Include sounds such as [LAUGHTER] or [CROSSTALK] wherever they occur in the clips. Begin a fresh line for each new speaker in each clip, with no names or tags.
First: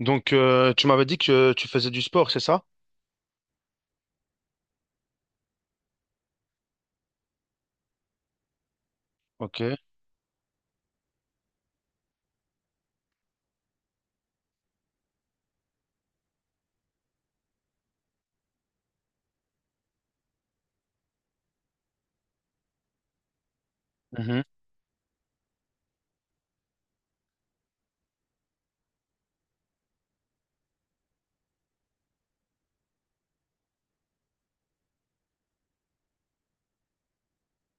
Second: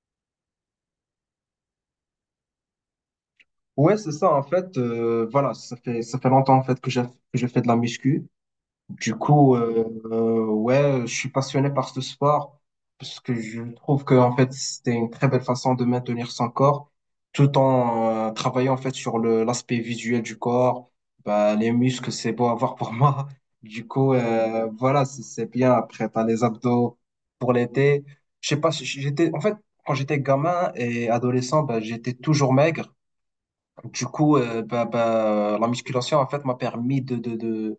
Donc, tu m'avais dit que tu faisais du sport, c'est ça?
Ouais, c'est ça, en fait, voilà, ça fait longtemps, en fait, que je fais de la muscu. Du coup,
Ok.
euh, ouais, je suis passionné par ce sport, parce que je trouve que, en fait, c'était une très belle façon de maintenir son corps, tout en travaillant, en fait, sur l'aspect visuel du corps. Bah, les muscles, c'est beau à voir pour [LAUGHS] moi. Du coup,
Mhm.
voilà, c'est bien. Après, t'as les abdos pour l'été. Je sais pas, si j'étais, en fait, quand j'étais gamin et adolescent, bah, j'étais toujours maigre. La musculation, en fait, m'a permis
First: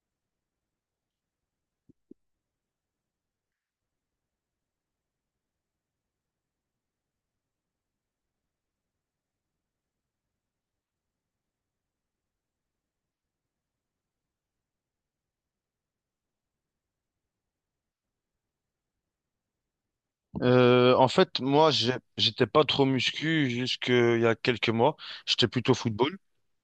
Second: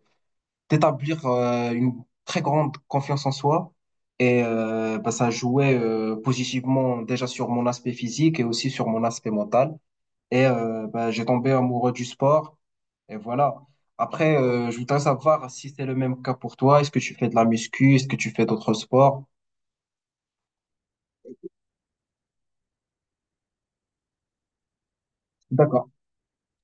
d'établir une très grande confiance en soi. Et ben, ça jouait positivement déjà sur mon aspect physique et aussi sur mon aspect mental. Et ben, j'ai tombé amoureux du sport. Et voilà. Après, je voudrais savoir si c'est le même cas pour toi. Est-ce que tu fais de la muscu? Est-ce que tu fais d'autres sports?
En fait, moi, j'étais pas trop muscu jusqu'il y a quelques mois. J'étais plutôt
D'accord.
football.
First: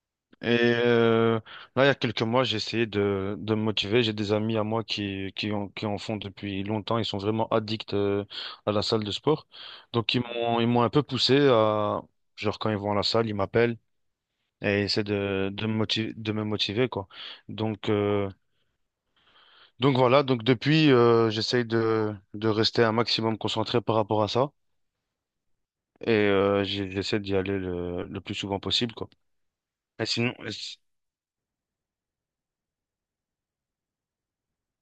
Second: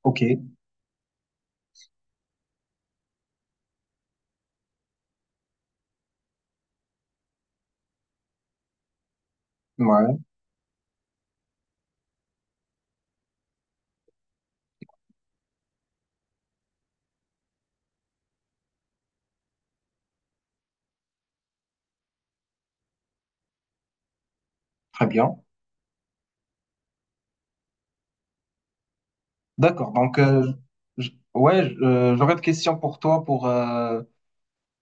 OK.
Et euh, là, il y a quelques mois, j'ai essayé de me motiver. J'ai des amis à moi qui en font depuis longtemps. Ils sont vraiment addicts à la salle de sport. Donc,
Ouais.
ils m'ont un peu poussé à, genre, quand ils vont à la salle, ils m'appellent et ils essaient de me motiver, quoi. Donc, euh, Donc voilà, donc depuis, j'essaye de rester un maximum concentré par rapport à ça
Très bien.
et j'essaie d'y aller le plus souvent possible, quoi.
D'accord.
Et sinon,
J'aurais des questions pour toi pour...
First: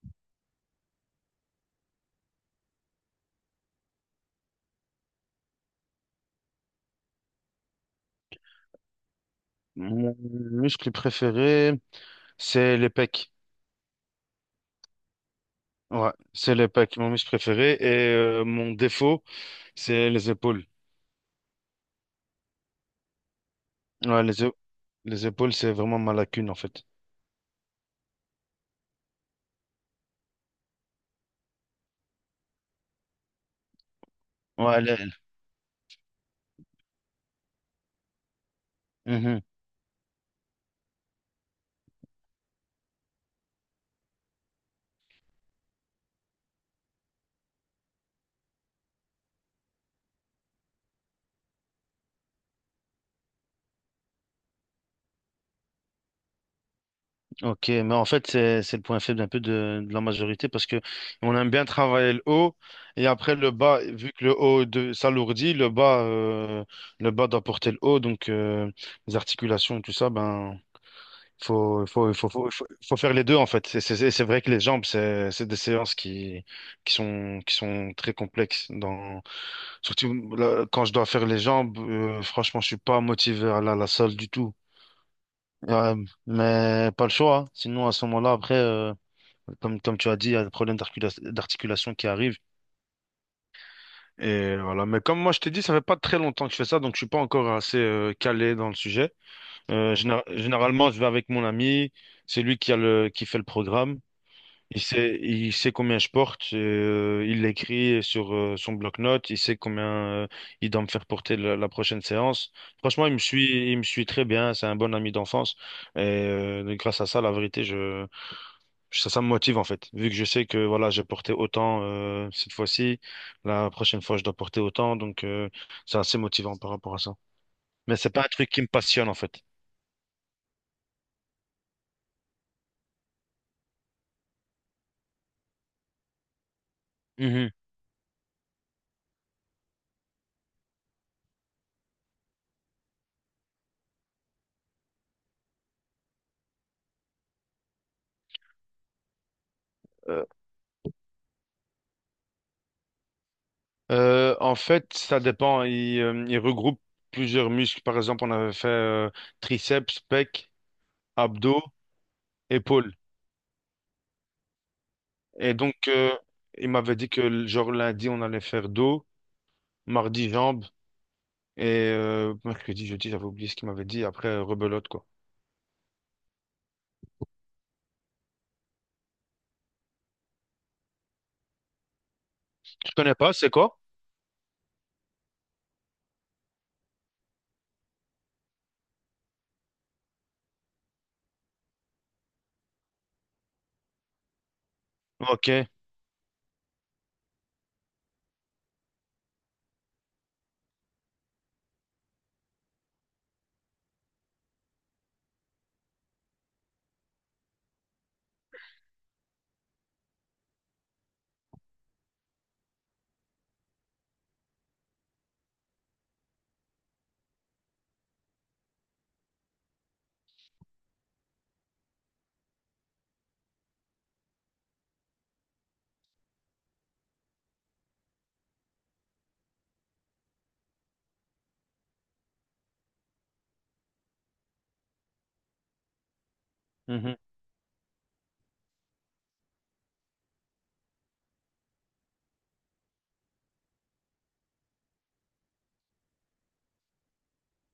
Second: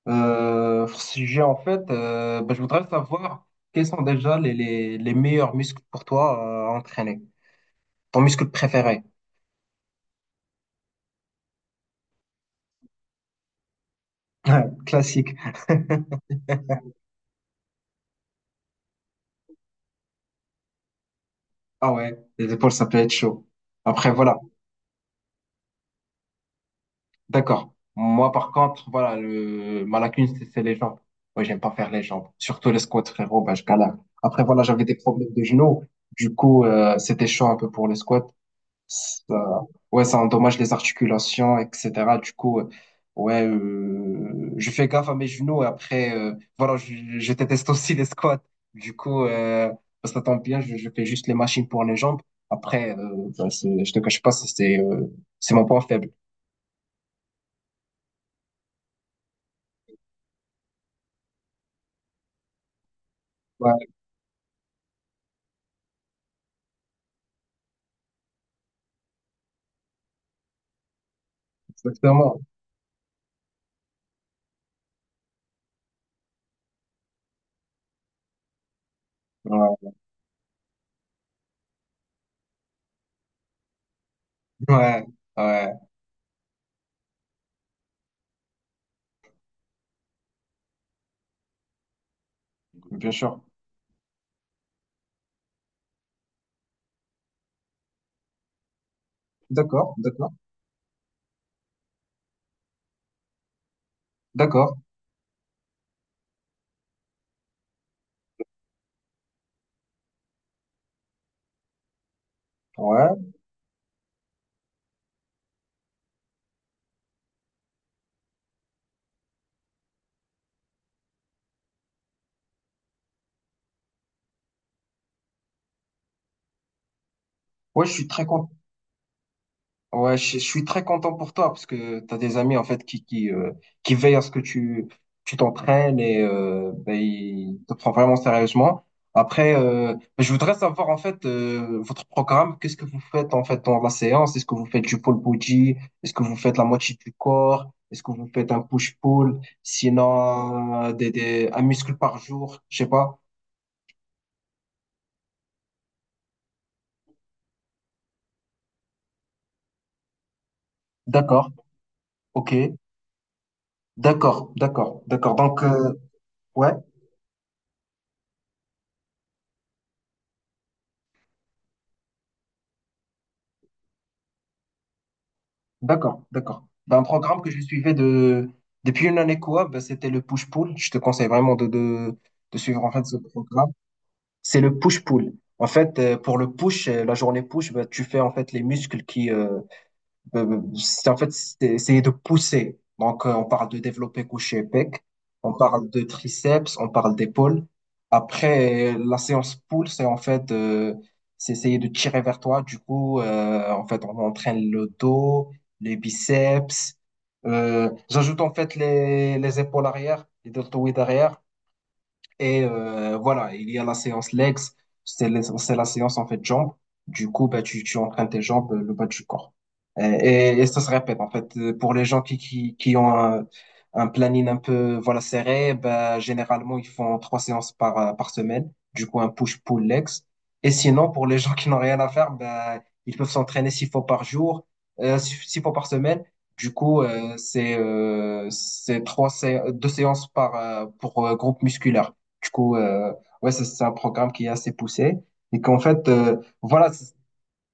Euh, sujet, en fait, bah, je voudrais savoir quels sont déjà les meilleurs muscles pour toi à entraîner. Ton muscle préféré.
mon muscle préféré, c'est les pecs.
[LAUGHS] Classique.
Ouais, c'est les pecs, mon muscle préféré. Et mon défaut, c'est les épaules.
Ah ouais, les épaules, ça peut être chaud. Après,
Ouais,
voilà.
les épaules, c'est vraiment ma lacune, en fait.
D'accord. Moi, par contre, voilà, ma lacune, c'est les jambes. Ouais, j'aime pas faire les jambes. Surtout les squats, frérot, bah, je galère. Après, voilà,
Ouais,
j'avais des
les-
problèmes de genoux. C'était chaud un peu pour les squats. Ça,
Mhm.
ouais, ça endommage les articulations, etc. Du coup, euh, ouais, je fais gaffe à mes genoux et après, voilà, je déteste aussi les squats. Du coup, bah, ça tombe bien, je fais juste les machines pour les jambes. Après, ben, je te cache pas, c'est mon point faible.
Ok, mais en fait, c'est le point faible un peu de la majorité parce que on aime bien travailler le haut et après le bas,
Ouais,
vu que le haut de, s'alourdit, le bas doit porter le haut, donc les articulations, tout ça, ben, faut, faut, faut,
exactement.
faut, faut, faut faire les deux en fait. C'est vrai que les jambes, c'est des séances qui sont très complexes.
Ouais,
Surtout là, quand je dois faire les jambes, franchement, je suis pas motivé à la salle du tout.
ouais, ouais,
Euh, mais pas le choix, hein. Sinon à ce moment-là, après. Comme, comme tu as dit, il y a des problèmes d'articulation qui arrivent.
bien sûr.
Et voilà. Mais comme moi, je t'ai dit, ça fait pas très longtemps que je fais ça, donc je suis pas encore assez calé dans le sujet.
D'accord, d'accord,
Généralement, je vais avec mon ami. C'est lui qui a le, qui fait le programme.
d'accord.
Il sait combien je porte. Et, il l'écrit sur son bloc-notes. Il sait combien euh, il doit me faire porter la, la prochaine séance. Franchement,
Ouais,
il me suit très bien. C'est un bon ami d'enfance. Et grâce à ça, la vérité, je ça me motive en fait, vu que je sais que voilà, j'ai porté autant cette fois-ci, la prochaine fois je dois porter autant, donc c'est assez motivant par rapport à ça.
ouais, je
Mais
suis
c'est pas
très
un truc
content.
qui me passionne en fait.
Ouais, je suis très content pour toi parce que tu as des amis en fait qui veillent à ce que tu t'entraînes et ben,
Mhm.
ils te prennent vraiment sérieusement. Après, ben, je voudrais savoir en fait votre programme, qu'est-ce que vous faites en fait dans la séance? Est-ce que vous faites du pole body? Est-ce que vous faites la moitié du corps? Est-ce que vous faites un push-pull?
Euh,
Sinon, un muscle par jour? Je sais pas.
En fait, ça dépend. Il regroupe plusieurs muscles. Par exemple, on avait fait triceps, pec,
D'accord,
abdos,
ok.
épaules.
D'accord, d'accord, d'accord.
Et donc, il
Ouais.
m'avait dit que genre lundi, on allait faire dos, mardi, jambes, et mercredi, jeudi, j'avais oublié ce qu'il m'avait dit. Après, rebelote, quoi.
D'accord, d'accord. Ben, un programme que je suivais de... depuis une année quoi, ben, c'était le push-pull. Je te conseille vraiment de suivre en
Tu
fait
connais
ce
pas, c'est
programme.
quoi?
C'est le push-pull. En fait, pour le push, la journée push, ben, tu fais en fait les muscles en fait, c'est de pousser. Donc, on parle de développé couché pec, on
Ok.
parle de triceps, on parle d'épaule. Après, la séance pull, c'est en fait, c'est essayer de tirer vers toi. Du coup, en fait, on entraîne le dos, les biceps. J'ajoute en fait les épaules arrière, les deltoïdes arrière. Et voilà, il y a la séance legs, c'est la séance en fait jambes. Du coup, bah, tu entraînes tes jambes, le bas du corps. Et ça se répète en fait. Pour les gens qui ont un planning un peu voilà, serré, bah, généralement, ils font trois séances par, par semaine. Du coup, un push-pull legs. Et sinon, pour les [LAUGHS] gens qui n'ont rien à faire, bah, ils peuvent s'entraîner six fois par jour, six fois par semaine. Du coup,
Mhm.
c'est deux séances par pour groupe musculaire. Du coup, ouais, c'est un programme qui est assez poussé. Et qu'en fait, voilà, c'est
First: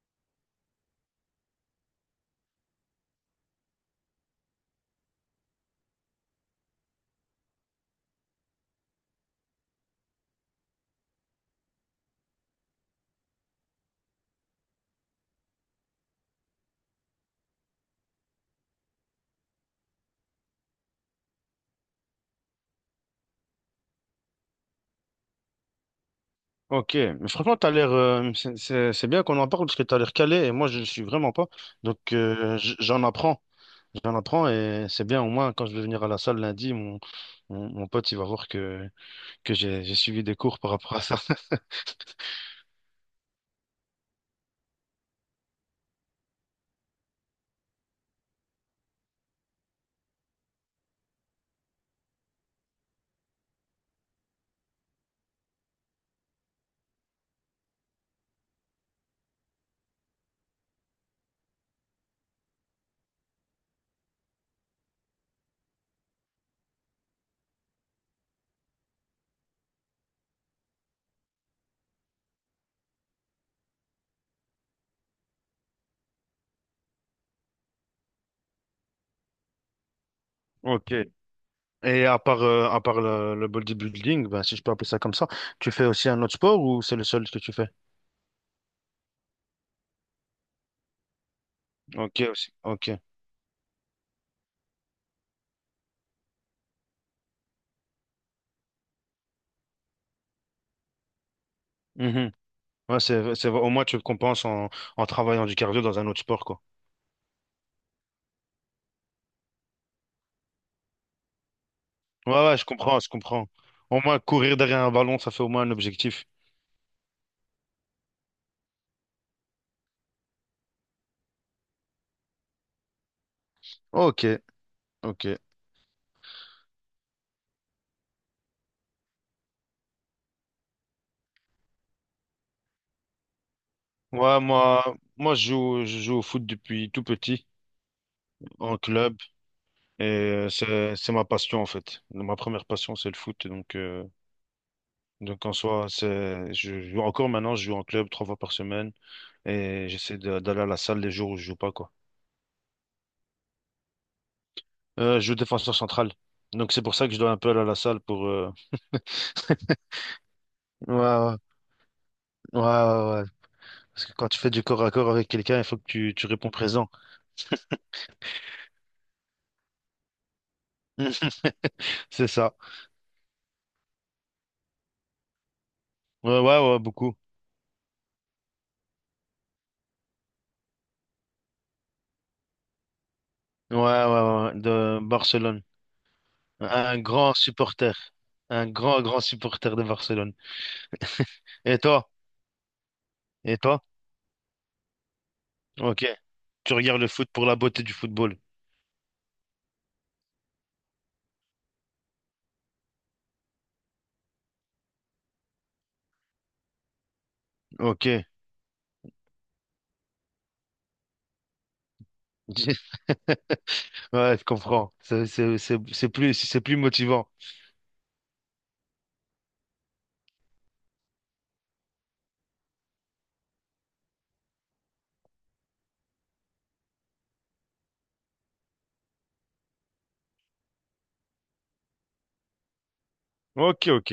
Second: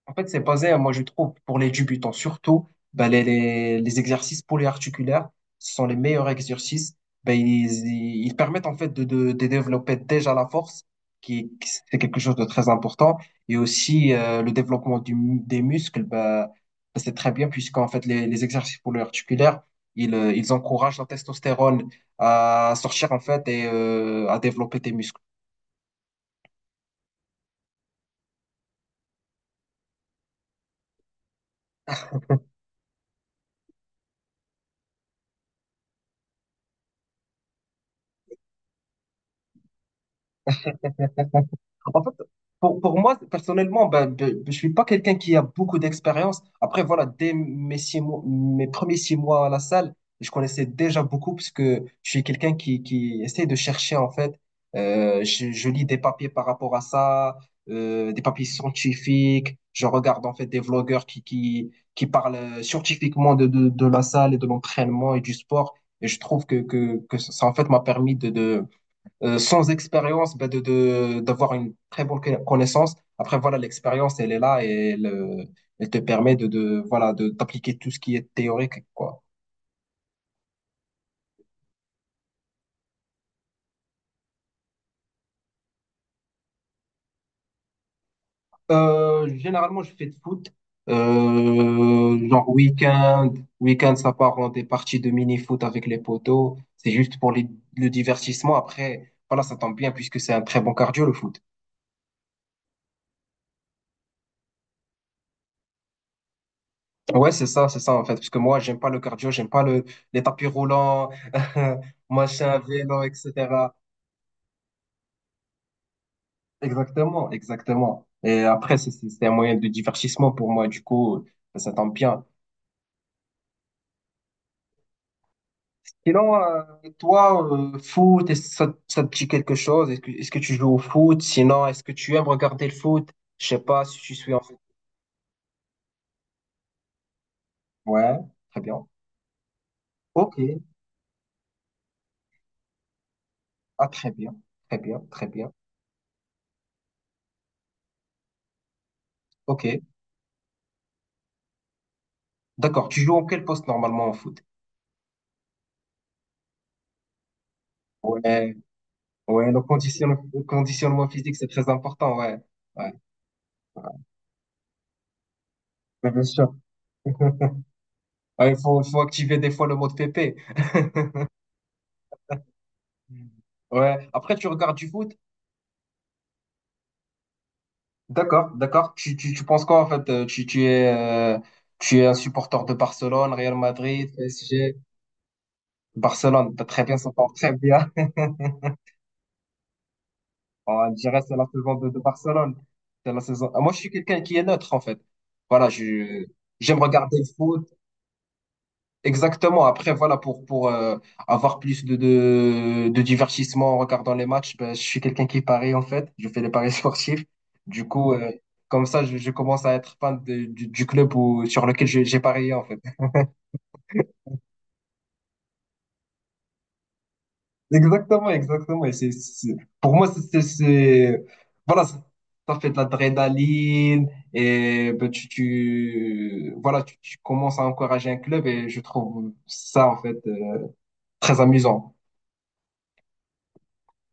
en fait, c'est basé, moi je trouve, pour les débutants surtout, ben, les exercices polyarticulaires, ce sont les meilleurs exercices. Ben, ils permettent en fait de développer déjà la force, c'est quelque chose de très important, et aussi le développement des muscles, ben, c'est très bien puisqu'en fait les exercices polyarticulaires, ils encouragent la testostérone à sortir en fait et à développer tes muscles.
Ok, mais franchement, t'as l'air, c'est bien qu'on en parle parce que t'as l'air calé et moi je le suis vraiment pas. Donc j'en apprends et c'est bien au moins quand je vais venir à la salle lundi, mon pote il va voir que j'ai suivi des cours par rapport à ça. [LAUGHS]
En fait, pour moi, personnellement, ben, je suis pas quelqu'un qui a beaucoup d'expérience. Après, voilà, dès mes six mois, mes premiers six mois à la salle, je connaissais déjà beaucoup parce que je suis quelqu'un qui essaie de chercher, en fait. Je lis des papiers par rapport à ça, des papiers scientifiques. Je regarde, en fait, des vlogueurs qui parlent scientifiquement de la salle et de l'entraînement et du sport. Et je trouve que, ça, en fait, m'a permis de sans expérience, d'avoir une très bonne connaissance. Après, voilà, l'expérience, elle est là et elle, elle te permet voilà, d'appliquer tout ce qui est théorique, quoi.
Ok, et à part le bodybuilding, ben, si je peux appeler ça comme ça, tu fais aussi un autre sport ou c'est le seul que tu fais?
Généralement, je fais de foot.
Ok,
Euh, genre
aussi. Ok.
week-end, Week-end, ça part en des parties de mini-foot avec les potos. C'est juste pour le divertissement. Après, voilà, ça tombe bien puisque c'est un très bon cardio, le foot.
Mhm. Ouais, au moins, tu compenses en travaillant du cardio dans un autre sport, quoi.
Ouais, c'est ça en fait. Parce que moi, j'aime pas le cardio, j'aime pas les tapis roulants, [LAUGHS]
Ouais, ouais,
machin,
je comprends,
vélo,
je comprends.
etc.
Au moins, courir derrière un ballon, ça fait au moins un objectif.
Exactement, exactement. Et après, c'est un moyen de divertissement pour moi, du coup, ça tombe bien.
Ok, ok.
Sinon, toi, foot, est-ce que ça te dit quelque chose? Est-ce que tu joues au foot? Sinon, est-ce que tu aimes regarder le foot? Je sais pas si tu suis en
Ouais,
fait.
je joue au foot depuis tout petit,
Ouais, très
en
bien.
club, et
Ok,
c'est ma passion, en fait. Ma première passion, c'est le foot, donc,
ah, très bien, très bien, très
donc
bien.
en soi, c'est, je joue encore maintenant, je joue en club trois fois par semaine
Ok,
et d'aller à la salle les jours où je joue pas quoi.
d'accord. Tu joues en quel poste normalement au foot?
Je joue défenseur central. Donc c'est pour ça que je dois un peu aller à la salle pour
Ouais. Ouais, le
ouais,
conditionnement physique,
ouais,
c'est très important, ouais.
ouais,
Ouais,
ouais, ouais. Parce que quand tu fais du corps à corps avec quelqu'un, il faut que
ouais,
tu,
bien
tu réponds
sûr.
présent.
[LAUGHS] Ouais, il faut activer des fois le mode pépé. [LAUGHS]
[LAUGHS] C'est ça.
Ouais, après tu regardes du foot,
Ouais, ouais, ouais, beaucoup.
d'accord, d'accord. Tu penses quoi en fait? Tu es, tu es un supporter de Barcelone, Real
Ouais, ouais,
Madrid,
ouais, ouais.
PSG,
De Barcelone.
Barcelone. T'as très bien,
Un
ça part
grand
très bien.
supporter. Un
[LAUGHS]
grand, grand supporter de Barcelone.
On dirait que c'est la saison
Et
de
toi?
Barcelone. C'est la saison.
Et
Ah, moi, je
toi?
suis quelqu'un qui est neutre en fait. Voilà,
Ok.
je
Tu
j'aime
regardes le
regarder le
foot pour la
foot.
beauté du football.
Exactement. Après, voilà, pour avoir plus de divertissement en regardant les matchs, ben, je suis quelqu'un qui parie en fait. Je fais les paris [LAUGHS] sportifs. Du
Ok.
coup, comme ça, je commence à être fan du club où, sur lequel j'ai parié en fait.
[LAUGHS]
[LAUGHS]
Ouais, je comprends. C'est plus, c'est plus motivant.
Exactement, exactement. Et pour moi, c'est voilà, ça fait de l'adrénaline et ben, voilà, tu commences à encourager un club et je trouve ça en fait très amusant.
Ok, ok.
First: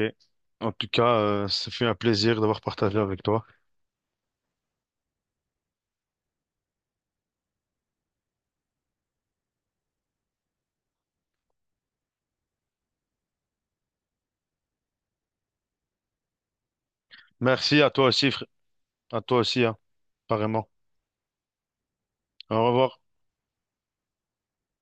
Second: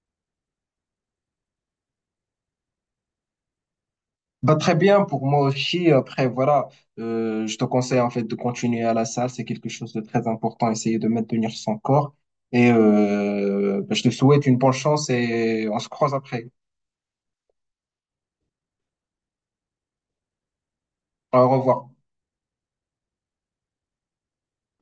En tout cas, ça fait un plaisir d'avoir partagé avec toi.
Bah, très bien, pour moi aussi, après, voilà, je te conseille en fait de continuer à la salle, c'est quelque chose de très important, essayer de maintenir son corps. Et bah, je te souhaite une bonne chance et on se croise après.
Merci à toi aussi, frère. À toi aussi, hein. Apparemment.
Au revoir.
Au revoir.